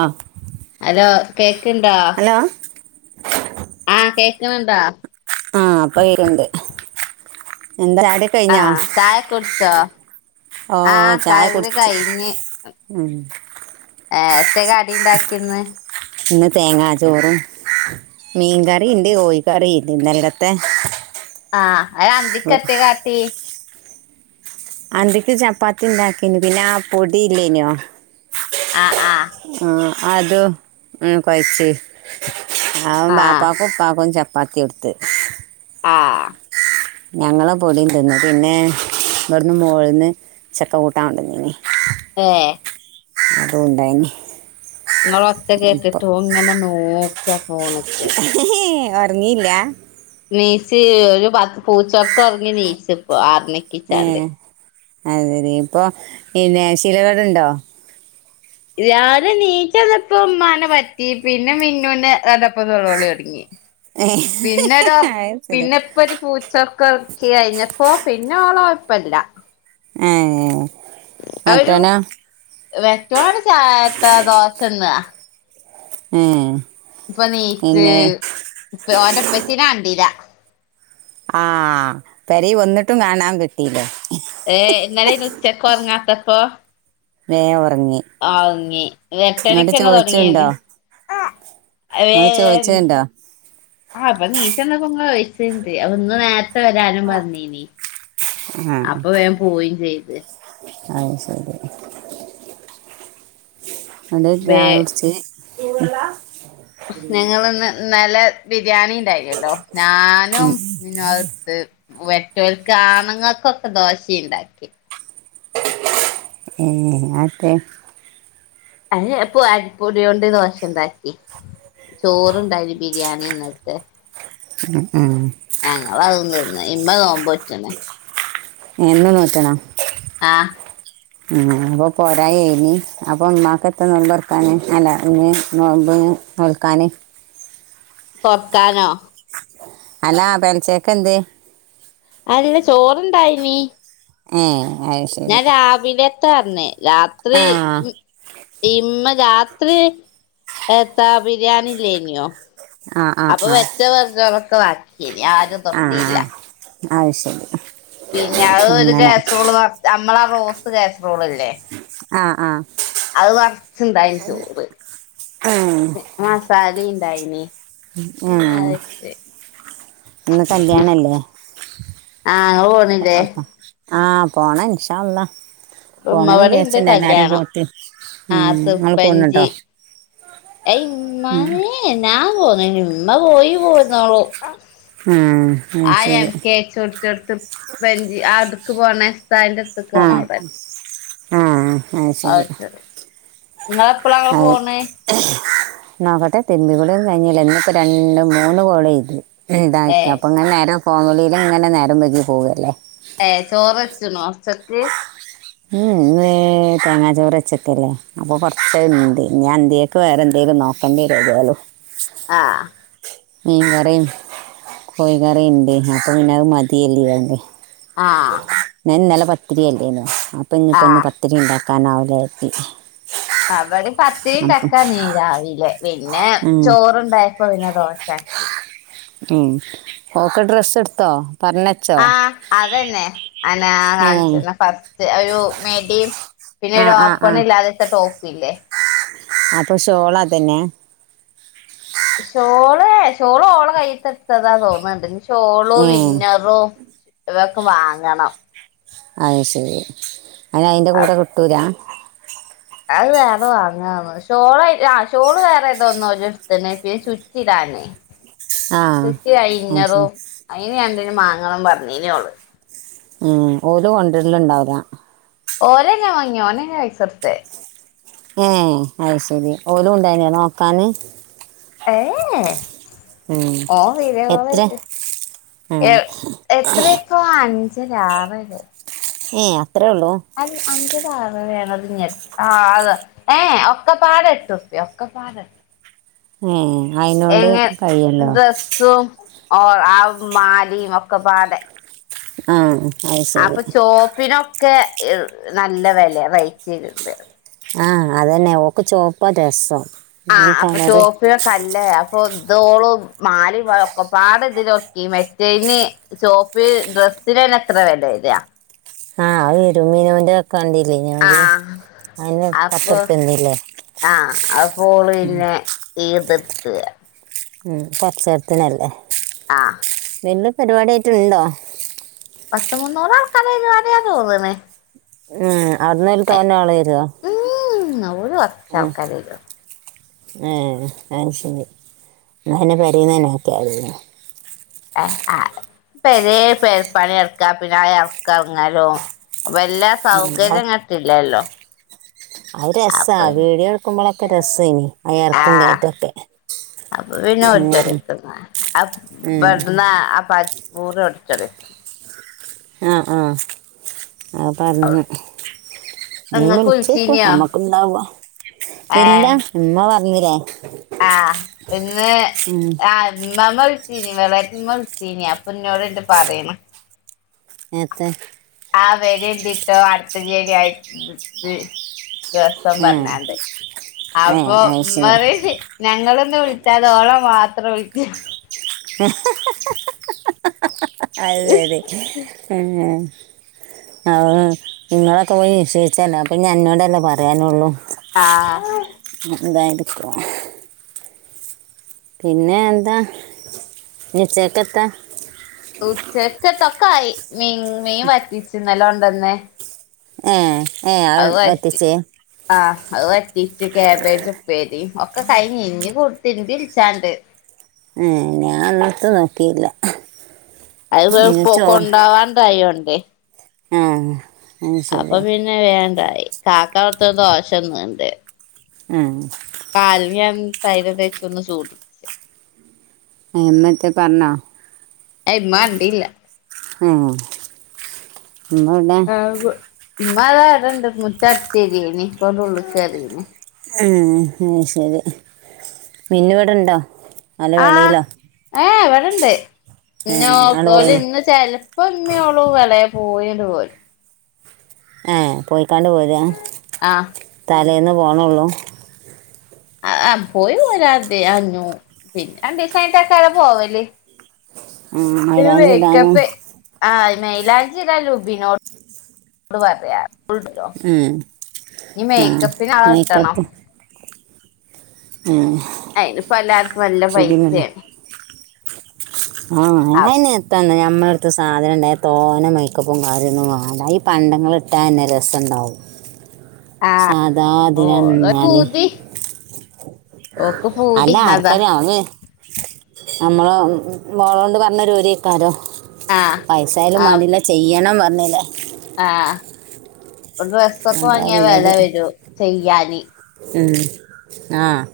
ആഹ് hello കേൾക്ക് ഇണ്ടോ ആ കേക്ക്ണ് ഇണ്ടാ. ആഹ് ഇപ്പം കോക്ക്ണ്ട് ആഹ് ചായ കുട്ച്ചോ? ഓ ആഹ് ചായ ചായകുടി കുടിച്ച് കഴിഞ്ഞ് ഉം. ഏഹ്. എത്തെ കടി ഇണ്ടാക്കിന്ന്. ഇന്ന് തേങ്ങാ ചോറും മീൻകറി ഇണ്ട് കോഴിക്കറിണ്ട് ഇന്നലെക്കത്തെ. ആഹ്അഹ് അന്തിക്കെത്തെ കാട്ടി. അന്തിക്ക് ചപ്പാത്തി ഇണ്ടാക്കിനി പിന്നെ ആ പൊടി ഇല്ല്യേനോ? ആഹ് ആഹ് ആഹ് അതും കൊഴച്ച്. ആഹ് ഹം വാപ്പക്കും ഉപ്പാക്കും ചപ്പാത്തി കൊടുത്ത്. ആഹ് ഞങ്ങളെ പൊടിം തിന്ന് പിന്നെ. ഇവിട്ന്ന് മോള്ന്ന് ചക്ക കൂട്ടാൻകൊണ്ടന്നീനി. ഏഹ് അതും ഉണ്ടായിനി ഇങ്ങളെ ഒച്ച കേട്ടിട്ട് ഓൻ ഇങ്ങനെ നോക്ക. ഫോണ്ക്ക് ഒറങ്ങീല്ല. നീച്ച് ഒരു പത്ത് പൂച്ചൊർക്ക് ഒറങ്ങി നീച്ച് ഇപ്പോ ആർമണിക്കിച്ചാണ്ട്. അതെ ഇപ്പൊ പിന്നെ ശിലകേട് ഇണ്ടോ? ഞാന് നീച്ച് വന്നപ്പം ഉമ്മാനെ പറ്റി. പിന്നെ മിന്നൂനെ വന്നെപ്പ നോളോളി തൊടങ്ങി. പിന്നെരോ അത് ശരി പിന്നെഇപ്പൊര് പൂച്ചൊർ ക്ക് കയഴിഞ്ഞപ്പോ പിന്നെ ഓള് കൊഴപ്പല്ല. ഏഹ് മറ്റോനൊ. വെറ്റോള് അവ്ടെ ചാ [unintelligible] ത്ര ദോശന്നാ. ഉം ഇപ്പൊ എണീച്ച് ഓന്റെ ഉപ്പച്ചീനെ കണ്ടീല്ല. ആഹ് പേരയിൽ വന്നിട്ടും കാണാൻ കിട്ടീല്ലേ ഏ ഇന്നലെ ഉച്ചക്ക് ഉറങ്ങാത്തപ്പോ വേഗം ഉറങ്ങി ഒറങ്ങി ഇങ്ങട്ട് എട്ടണിക്കന്നെ ചോദിച്ചുണ്ടോ തുടങ്ങിയന്ന് ഇങ്ങൾ ഏ ചോയിച്ചയിണ്ടാ. ആ അപ്പൊ നീചെന്നപ്പോ ഇങ്ങളെ ചോയിച്ച്ൻഡ് അപ്പൊ ഇന്ന് നേര ട്ട് വരാനും പറഞ്ഞീനി ആ അപ്പൊ വേഗം പോവുകയും ചെയ്ത്. അത് ശരി. അതോണ്ട് വേ ചായ കുടിച്ച് ഉം ഞങ്ങളിന്ന് ഇന്നലെ ബിരിയാണി ഉണ്ടായില്ലല്ലോ ഞാനും പിന്നെ അടുത്ത് വേ [unintelligible] ആണുങ്ങൾക്കൊക്കെ ദോശ ഉണ്ടാക്കി ഉം അതെ അയിന് അപ്പൊ അരിപ്പൊടി കൊണ്ട് ദോശ ഇണ്ടാക്കി. ചോറുണ്ടായി ബിരിയാണി ഇന്നലത്തെ ഉം ഉം ഞങ്ങള് അതും തീർന്നു ഇന്നാ നോമ്പ് നോറ്റണേ ഇനിയെന്നും നോറ്റണം ആഹ് ഉം അപ്പൊ പോരായ ഇനി അപ്പൊ ഉമ്മാക്ക് എത്ത നോമ്പ് തുറക്കാന് അല്ല ഇന്ന് നോമ്പ് ഉം നോൽക്കാന് തൊർക്കാനോ അല്ലാ പെലച്ചയക്ക് എന്ത് അല്ല ചോറുണ്ടായിനീ ഏ അത് ശരി ഞാൻ രാവിലത്തെ പറഞ്ഞേ രാത്രി ആ ഇമ്മ- രാത്രി എന്താ ബിരിയാണി ലേനിയോ ആ ആ അപ്പൊ ആ വെച്ച വെർജോ [unintelligible] ളൊക്കെ വാക്കിയന് ആരും തൊട്ടിയില്ല ആ ശല് [unintelligible] പിന്നെ അത് ഒരു കാസറോൾ നമ്മളാ റോസ് കാസറോൾ ഇല്ലേ ആഹ് ആഹ അത് കൊറച്ച് ഇണ്ടായി ചോറ് ഉം മസാല ഇണ്ടായിന് ഉം ഇന്ന് കല്യാണല്ലേ ആഹ് ഇങ്ങള് പോണില്ലേ അപ്പ- ആഹ പോണ നിഷാല്ല ഉമ്മ പോണന്ന് ഇവിടെ ഇണ്ട് വിചാച്ചിണ്ട എല്ലാരും കല്യാണം കൂട്ടി നിങ്ങൾ പോണട്ടോ യ് ഇമ്മനേ ഞാൻ പോന്ന ഇമ്മ പോയി പോയിരുന്നോളു ഉം അത് ശരി ആം കേച്ചോ ടുത്ത്ഞ്ചി ആ അടുക്ക് പോകണന്റെ അടുത്തക്ക്ണോ അവിടെ ആ ആ ശരി ഇങ്ങൾ എപ്പളാ അത് പോണേ നോക്കട്ടെ തെന്മ്പികുളിയും കഴഞ്ഞില്ല എന്നിപ്പോ രണ്ട മൂന്ന് കോളയ്ത് ഇതാക്ക ഏഹ് അപ്പൾ ഇങ്ങനെ നേരം ഫോമളിയിലും ഇങ്ങനെ നേരം പോേക്കി പോവുകല്ലേ ഏ ചോറ്ച്ചു നോ ഒച്ചക്ക് ഉ തേങ്ങാ ചോറ് വച്ചക്കല്ലേ അപ്പൊ കൊറച്ച ഉണ്ട് ഞാൻ അന്യൊക്കെ വേറെന്ത ഇത് നോക്കേണ്ടിരാലോ ആഹ് മീൻ കറി കോഴിക്കറീണ്ട് അപ്പൊ പിന്നെ മതിയര്തികാണ്ട്. ആഹ് ഇന്നല പത്തിരിയല്ലേന്ന അപ്പൊ ഇനിപ്പോ ഒന്ന് ആഹ് പത്തിരി ഉണ്ടാക്ക കനാവൂലര്തി അവര് പത്തിണ്ടക്കാ നീ രാവിലെ പിന്നെ ഉം, ചോറുണ്ടായപ്പോ പിന്നെ ദോശാകി. ഉം ക്കെ ഡ്രസ്സ് എടുത്തോ പറഞ്ഞച്ചോ ആഹ അതന്നെ അന ഏ കാണിച്ചിന്ന ഫസ്റ്റ് ഒരു മേടിയും പിന്നെ ആ ആ ആ ഓപണ് ഇല്ലാത്ത ടോപ്പ് ഇല്ലേ അപ്പൊ ഷോളാ തന്നെ ഷോള് ഷോള് ഓള് കയ്ത്തെടുത്തതാ തോന്നുന്നുണ്ട് ചോളോ ഏ വിന്നറോ ഇവൊക്കെ വാങ്ങണം അത് ശരി അതി അതിൻ്റെ കൂടെ കിട്ടൂരാ അത് വേറെ വാങ്ങാന്ന് ഷോളായി ആ ഷോള് വേറെ ഏതോന്നോ ഒരു ദിവസത്തിന് പിന്നെ ശുറ്റിട തെ ആ തച്ച അത് അയിഞ്ഞറോ ശരി അയിന രണ്ടന് മാങ്ങണം പറഞ്ഞീനള്ളു ഉം ഓരോ കൊണ്ടരിലും ഇണ്ടാവൂലാ ഓന ഞാൻ വങ്ങിയ ഓനെ ഞാ പൈസട്ത്തെ ഏ അശരി ഓലും ഉണ്ടായിന നോക്കാന് ഏ ഉം. ഓ വീരകള എത്ര എ ഉം. എത്രപ്പോ ആ അ രാവില ഏ അത്രേ ഉള്ളൂ അ അഞ്ചതാ ആ അത ഏ ഒക്കെ പാല ഇട്ടുപ്പി ഒക്കെ പാടട്ടു ഏ അയിതിനോട് കയിയല്ലോ ഓർ ആ മാലിയും ഒക്കെ പാടെ ആഹ അപ്പൊ ചോപ്പിനൊക്കെ നല്ല വില റേറ്റ് [unintelligible] ചെയ്തിണ്ട് ആഹ അതന്നെ ഒക്ക ചോപ്പ രസം ആഹ ഈ അപ്പൊ കളറ് ചുവപ്പിയൊക്കെ അല്ല ഇപ്പ ഇതോളും മാലിക്കെ പാട് ഇതിലൊക്കെ മെറ്റന് ചോപ്പ് ഡ്ര ന് എത്ര വില വര്യ ആഹ് ഇരു മീനോന്റെ ഒക്കണ്ടല്ലേ [unintelligible] ഞര് ആഹ് അപ്പൊ ആഹ അപ്പോൾ പിന്നെ ഏതിർത്തുക ഉ പക്ഷടത്തിനല്ല ആഹ ഇന്ദ് പരിപാടി ആായിട്ടുണ്ടോ പത്ത് മുന്നൂറ കന വരിയ തോന്നനെ ഉം അവിടുന്ന് തൊന്നെ ആള് വരുവോ [unintelligible] ഒരു വ ആൾക്കാ [unintelligible] ലല്ലും [unintelligible] ന്ന പിന്നെ പേരെന്നന്നെ ആക്കിയലിന്ന ആ പരേ പേ [unintelligible] ർപ്പണി ഇറക്കാ പിന്നെ ആ ഇറക്കങ്ങലും [unintelligible] വല്ല മതി സൗകര്യം കിട്ടില്ലോ അത് രസാ വീഡിയോ എടുക്കുമ്പോളൊക്കെ രസയ്നി ആ എറക്കോം ആഹ് കയറ്റൊക്കെ അപ്പൊ പിന്ന ഉം ഒറ്റടുത്തു [unintelligible] ഉം ന്നെുന്ന [unintelligible] അട ച [unintelligible] ട ആഹ് ആഹ് അത് പറഞ്ഞു നീ ഇങ്ങക്ക് വിളിച്ചേക്കും വിളിച്ചീനിയോ നമ്മക്കുണ്ടാവോ ഇല്ല ഏഹ് ഇമ്മ പറഞ്ഞില്ലേ ആഹ് ഇന്ന് ഉം ആ ഇമ്മാമ്മ - ചീനി വേളയുമ്പോ ചീനി അപ്പൊ ഇന്നോട് പറയണ് എത്ത [unintelligible] ആ വെല എഴുതി ഇട്ടോ അടുത്തചേരി ആയി ദിവസം ആ പറഞ്ഞാണ്ട് ഏ അപ്പൊ അത് മ് ശരി [unintelligible] ഞങ്ങള് ഇന്നെ വിളിച്ചാതെ ഓളെ മാത്രം വിളിച്ച് അത് ശര് ഏഹ് ആഹ് നിങ്ങളൊക്കെ പോയി നിശ്ചയിച്ചന്നെ പിന്നെ അന്നോടല്ലേ പറയാനുള്ളു ആഹ് എന്തായിരിക്കും പിന്നെ എന്താ? ഇന്ന് ഉച്ചേക്കത്തെ ഉച്ചക്കത്തൊക്കെ ആയി മീൻ മീൻ വറ്റിച്ചു ഇന്നലെ കൊണ്ടന്നെ ഏ ഏ അവൾ അത് വറ്റി എത്തിച്ചേ ആഹ് അത് വറ്റ് റ്റിച്ച് കാബേജ് ഉപ്പേരി ഒക്കെ കഴിഞ്ഞ് ഇനി തിരുമ്പി കുളിച്ചാണ്ട് ഏഹ് ഞാൻ ഇന്നത്തെ നോക്കീയില്ല അത് ഇവ പൊ കൊണ്ടോവാൻ ഇണ്ടായോണ്ടെ ആഹ് അത് ശരി അപ്പൊ പിന്നെ വേണ്ടായി കാക്ക [unintelligible] ദോശന്ന്ണ്ട് ഏഹ് കാലിന് ഞാൻ തൈലം തേച്ച് ഒന്ന് ചൂട് പിടിക്കാ ഏഹ് [unintelligible] പറഞ്ഞോ? അയ് ഇമ്മ കണ്ടീല്ല ആഹ് ഉമ്മ എവിടെ? ഉമ്മ ഇതാ ഇവടെണ്ട് മുറ്റം അടിച്ച് വാരേനി ഇപ്പ ഇതാ ഉള്ള് കേറീന് ഏഹ് അത് ശരി മിന്നു ഇവിടെണ്ടോ? ആഹ് ഏഹ് ഇവിടെണ്ട് ന്നു ഏഹ് അങ്ങട് ഓല് പോയി ഇന്ന് ചെലപ്പോ ഇമ്മേ ഓളും [unintelligible] പോയിണ്ട് പോരും. ഏഹ് പോയിക്കാണ്ട് പോരാ ആഹ് തലേന്ന് പോണോള്ളൂ ആഹ് ആഹ് പോയി [unintelligible] പിന്നെ രണ്ടീസായിട്ടെക്കതാ പോവല് ഉം ഒരു മൈലാഞ്ചി ഇടാനും മേക്കപ്പ് ആ മൈലാഞ്ചി ഇടാൻ ലൂബിനോട് നമ്മള് പറയാ ഉം നീ ആഹ് മേക്കപ്പിന് ആളെ കിട്ടണം മേക്കപ്പ് ഉം അയിന്പ്പ എല്ലാർക്കും നല്ല ഷിബിനുണ്ടോ പൈസയാണ് ആഹ് അ ആയിന് എത്ത നമ്മള അടുത്ത് സാധനം ഉണ്ടായൽ തോന മേക്കപ്പും കാര്യങ്ങളും വേണ്ട ഈ പണ്ടങ്ങള ഇട്ടാൻ തന്നെ രസണ്ടാകും ആ സാധാ അധിനന്ന ഓളെ ഒരിങ്ങിയാല് പൂതി ഓക്ക് അല്ല പൂതി അതാ ആർക്കാര് അത് നമ്മള് മോള കൊണ്ട് പറഞ്ഞരുരിക്കാരോ ആ പൈസായാലും ആ വേണ്ടില്ല ചെയ്യണം പറഞ്ഞിലേ ഡ്രസ്സ ഒക്കെ അതാ വാങ്ങിയാ ഉള്ളത് വില വരൂ ചെയ്യാന് ഉം ആഹ്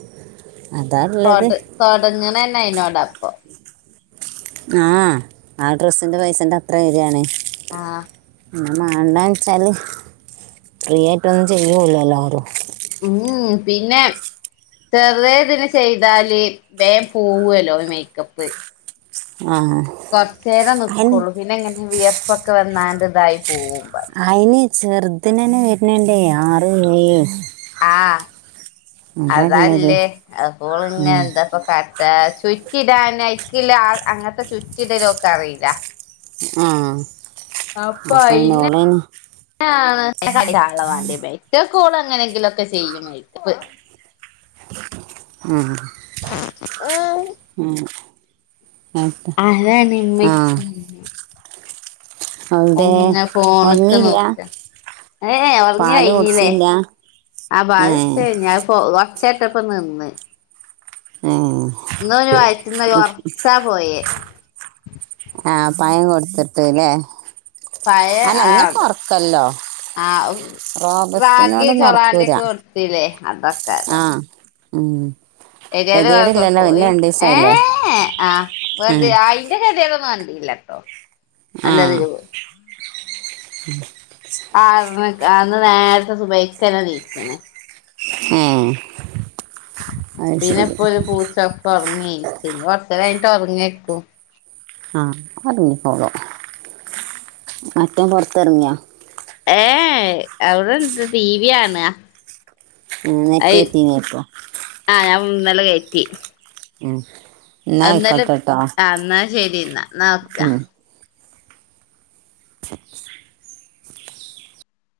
തൊട തൊടങ്ങണന്നെ അയിനോട അപ്പൊ ആ ആ ഡ്രസ്സിന്റെ പൈസേന്റത്ര വരിയാണ് ആഹ് പിന്നെ മാണ്ടന്ന് വെച്ചാല് ഫ്രീ ആയിട്ടൊന്നും ചെയ്യല്ലല്ലോരും ഉം പിന്നെ ചെറുതേഇതിന് ചെയ്താല് വേം പോവല്ലോ മേക്കപ്പ് ആ കുറച്ച നേരം അതിന് നിൽക്കുള്ളൂ പിന്നെ ഇങ്ങനെ വിയർപ്പൊക്ക വന്നാണ്ട് ഇതായി പോവും അയിന് ചെറുതനന്നെ വരണണ്ടേ ആറ് രൂപ ആഹ് ഉള്ളത് അതല്ലേ അപ്പോൾ ഇങ്ങനെ ഉം. എന്താപ്പ സുച്ചിടാൻ എനിക്കില്ല അങ്ങനത്തെ സുച്ചിടലൊക്കെ അറിയില്ല ആഹ് അപ്പൊ അയിന്നാ [unintelligible] ന്റെ മോള്എങ്ങനെങ്കിലുംക്കെ ചെയ്യും മേക്കപ്പ് ഉം ഉം അതാ ആ [unintelligible] അവിടെ തന്നെ ഫോണൊക്കെ ഉറങ്ങിയില്ല നോക്ക ഏ ഉറങ്ങി പാല് കഴിഞ്ഞില്ലേ കുടിച്ചില്ല ഏ [unintelligible] ചേട്ടപ്പ നിന്ന് ഏ ഇന്ന് വായിറ്റന്ന് കൊർച പോയേ ആഹ് പയം കൊടുത്തിട്ട്ല്ലേ പയ അല്ല ഇന്നൊക്കെ ആത് ഉറക്കല്ലോ ആഹ് റാഗി റോബസ്റ്റിനോടൊന്നും ഉറക്കൂല ചൊളാന്റെക്കെ കൊടുത്തില്ലേ അതൊക്കാര ആ ഉം എരിതക്ക ഗതികേടില്ലല്ലോ പിന്നെ പോയി രണ്ടു ദിവസായില്ലേ ഏഹ് ആ വത ഉം അയിന്റെ കഥ [unintelligible] ല്ലട്ടോ നല്ലതില് ഉം ആ അന്ന് നേരത്തെ സുബൈക്ക് തന്നെ നീച്ചണ് ഏഹ് പിന്നെ ഇപ്പൊ ഒരു പൂച്ചൊറക്കെ ഉറങ്ങിച്ച കുറച്ച് കഴിഞ്ഞട്ട് ഉറങ്ങിക്കും ആഹ് ഒറങ്ങിക്കോളുംമറ്റോൻ പൊറത്ത് ഇറങ്ങിയാ ഏയ് അവിടെണ്ട് ടീവി കാണ്ക [unintelligible] ഉം ന്നലെകയറ്റി ഉം എന്നാ എന്നാലും ആയിക്കോട്ടെട്ടോ എന്നാ ശരി എന്നാ നോക്ക ഉം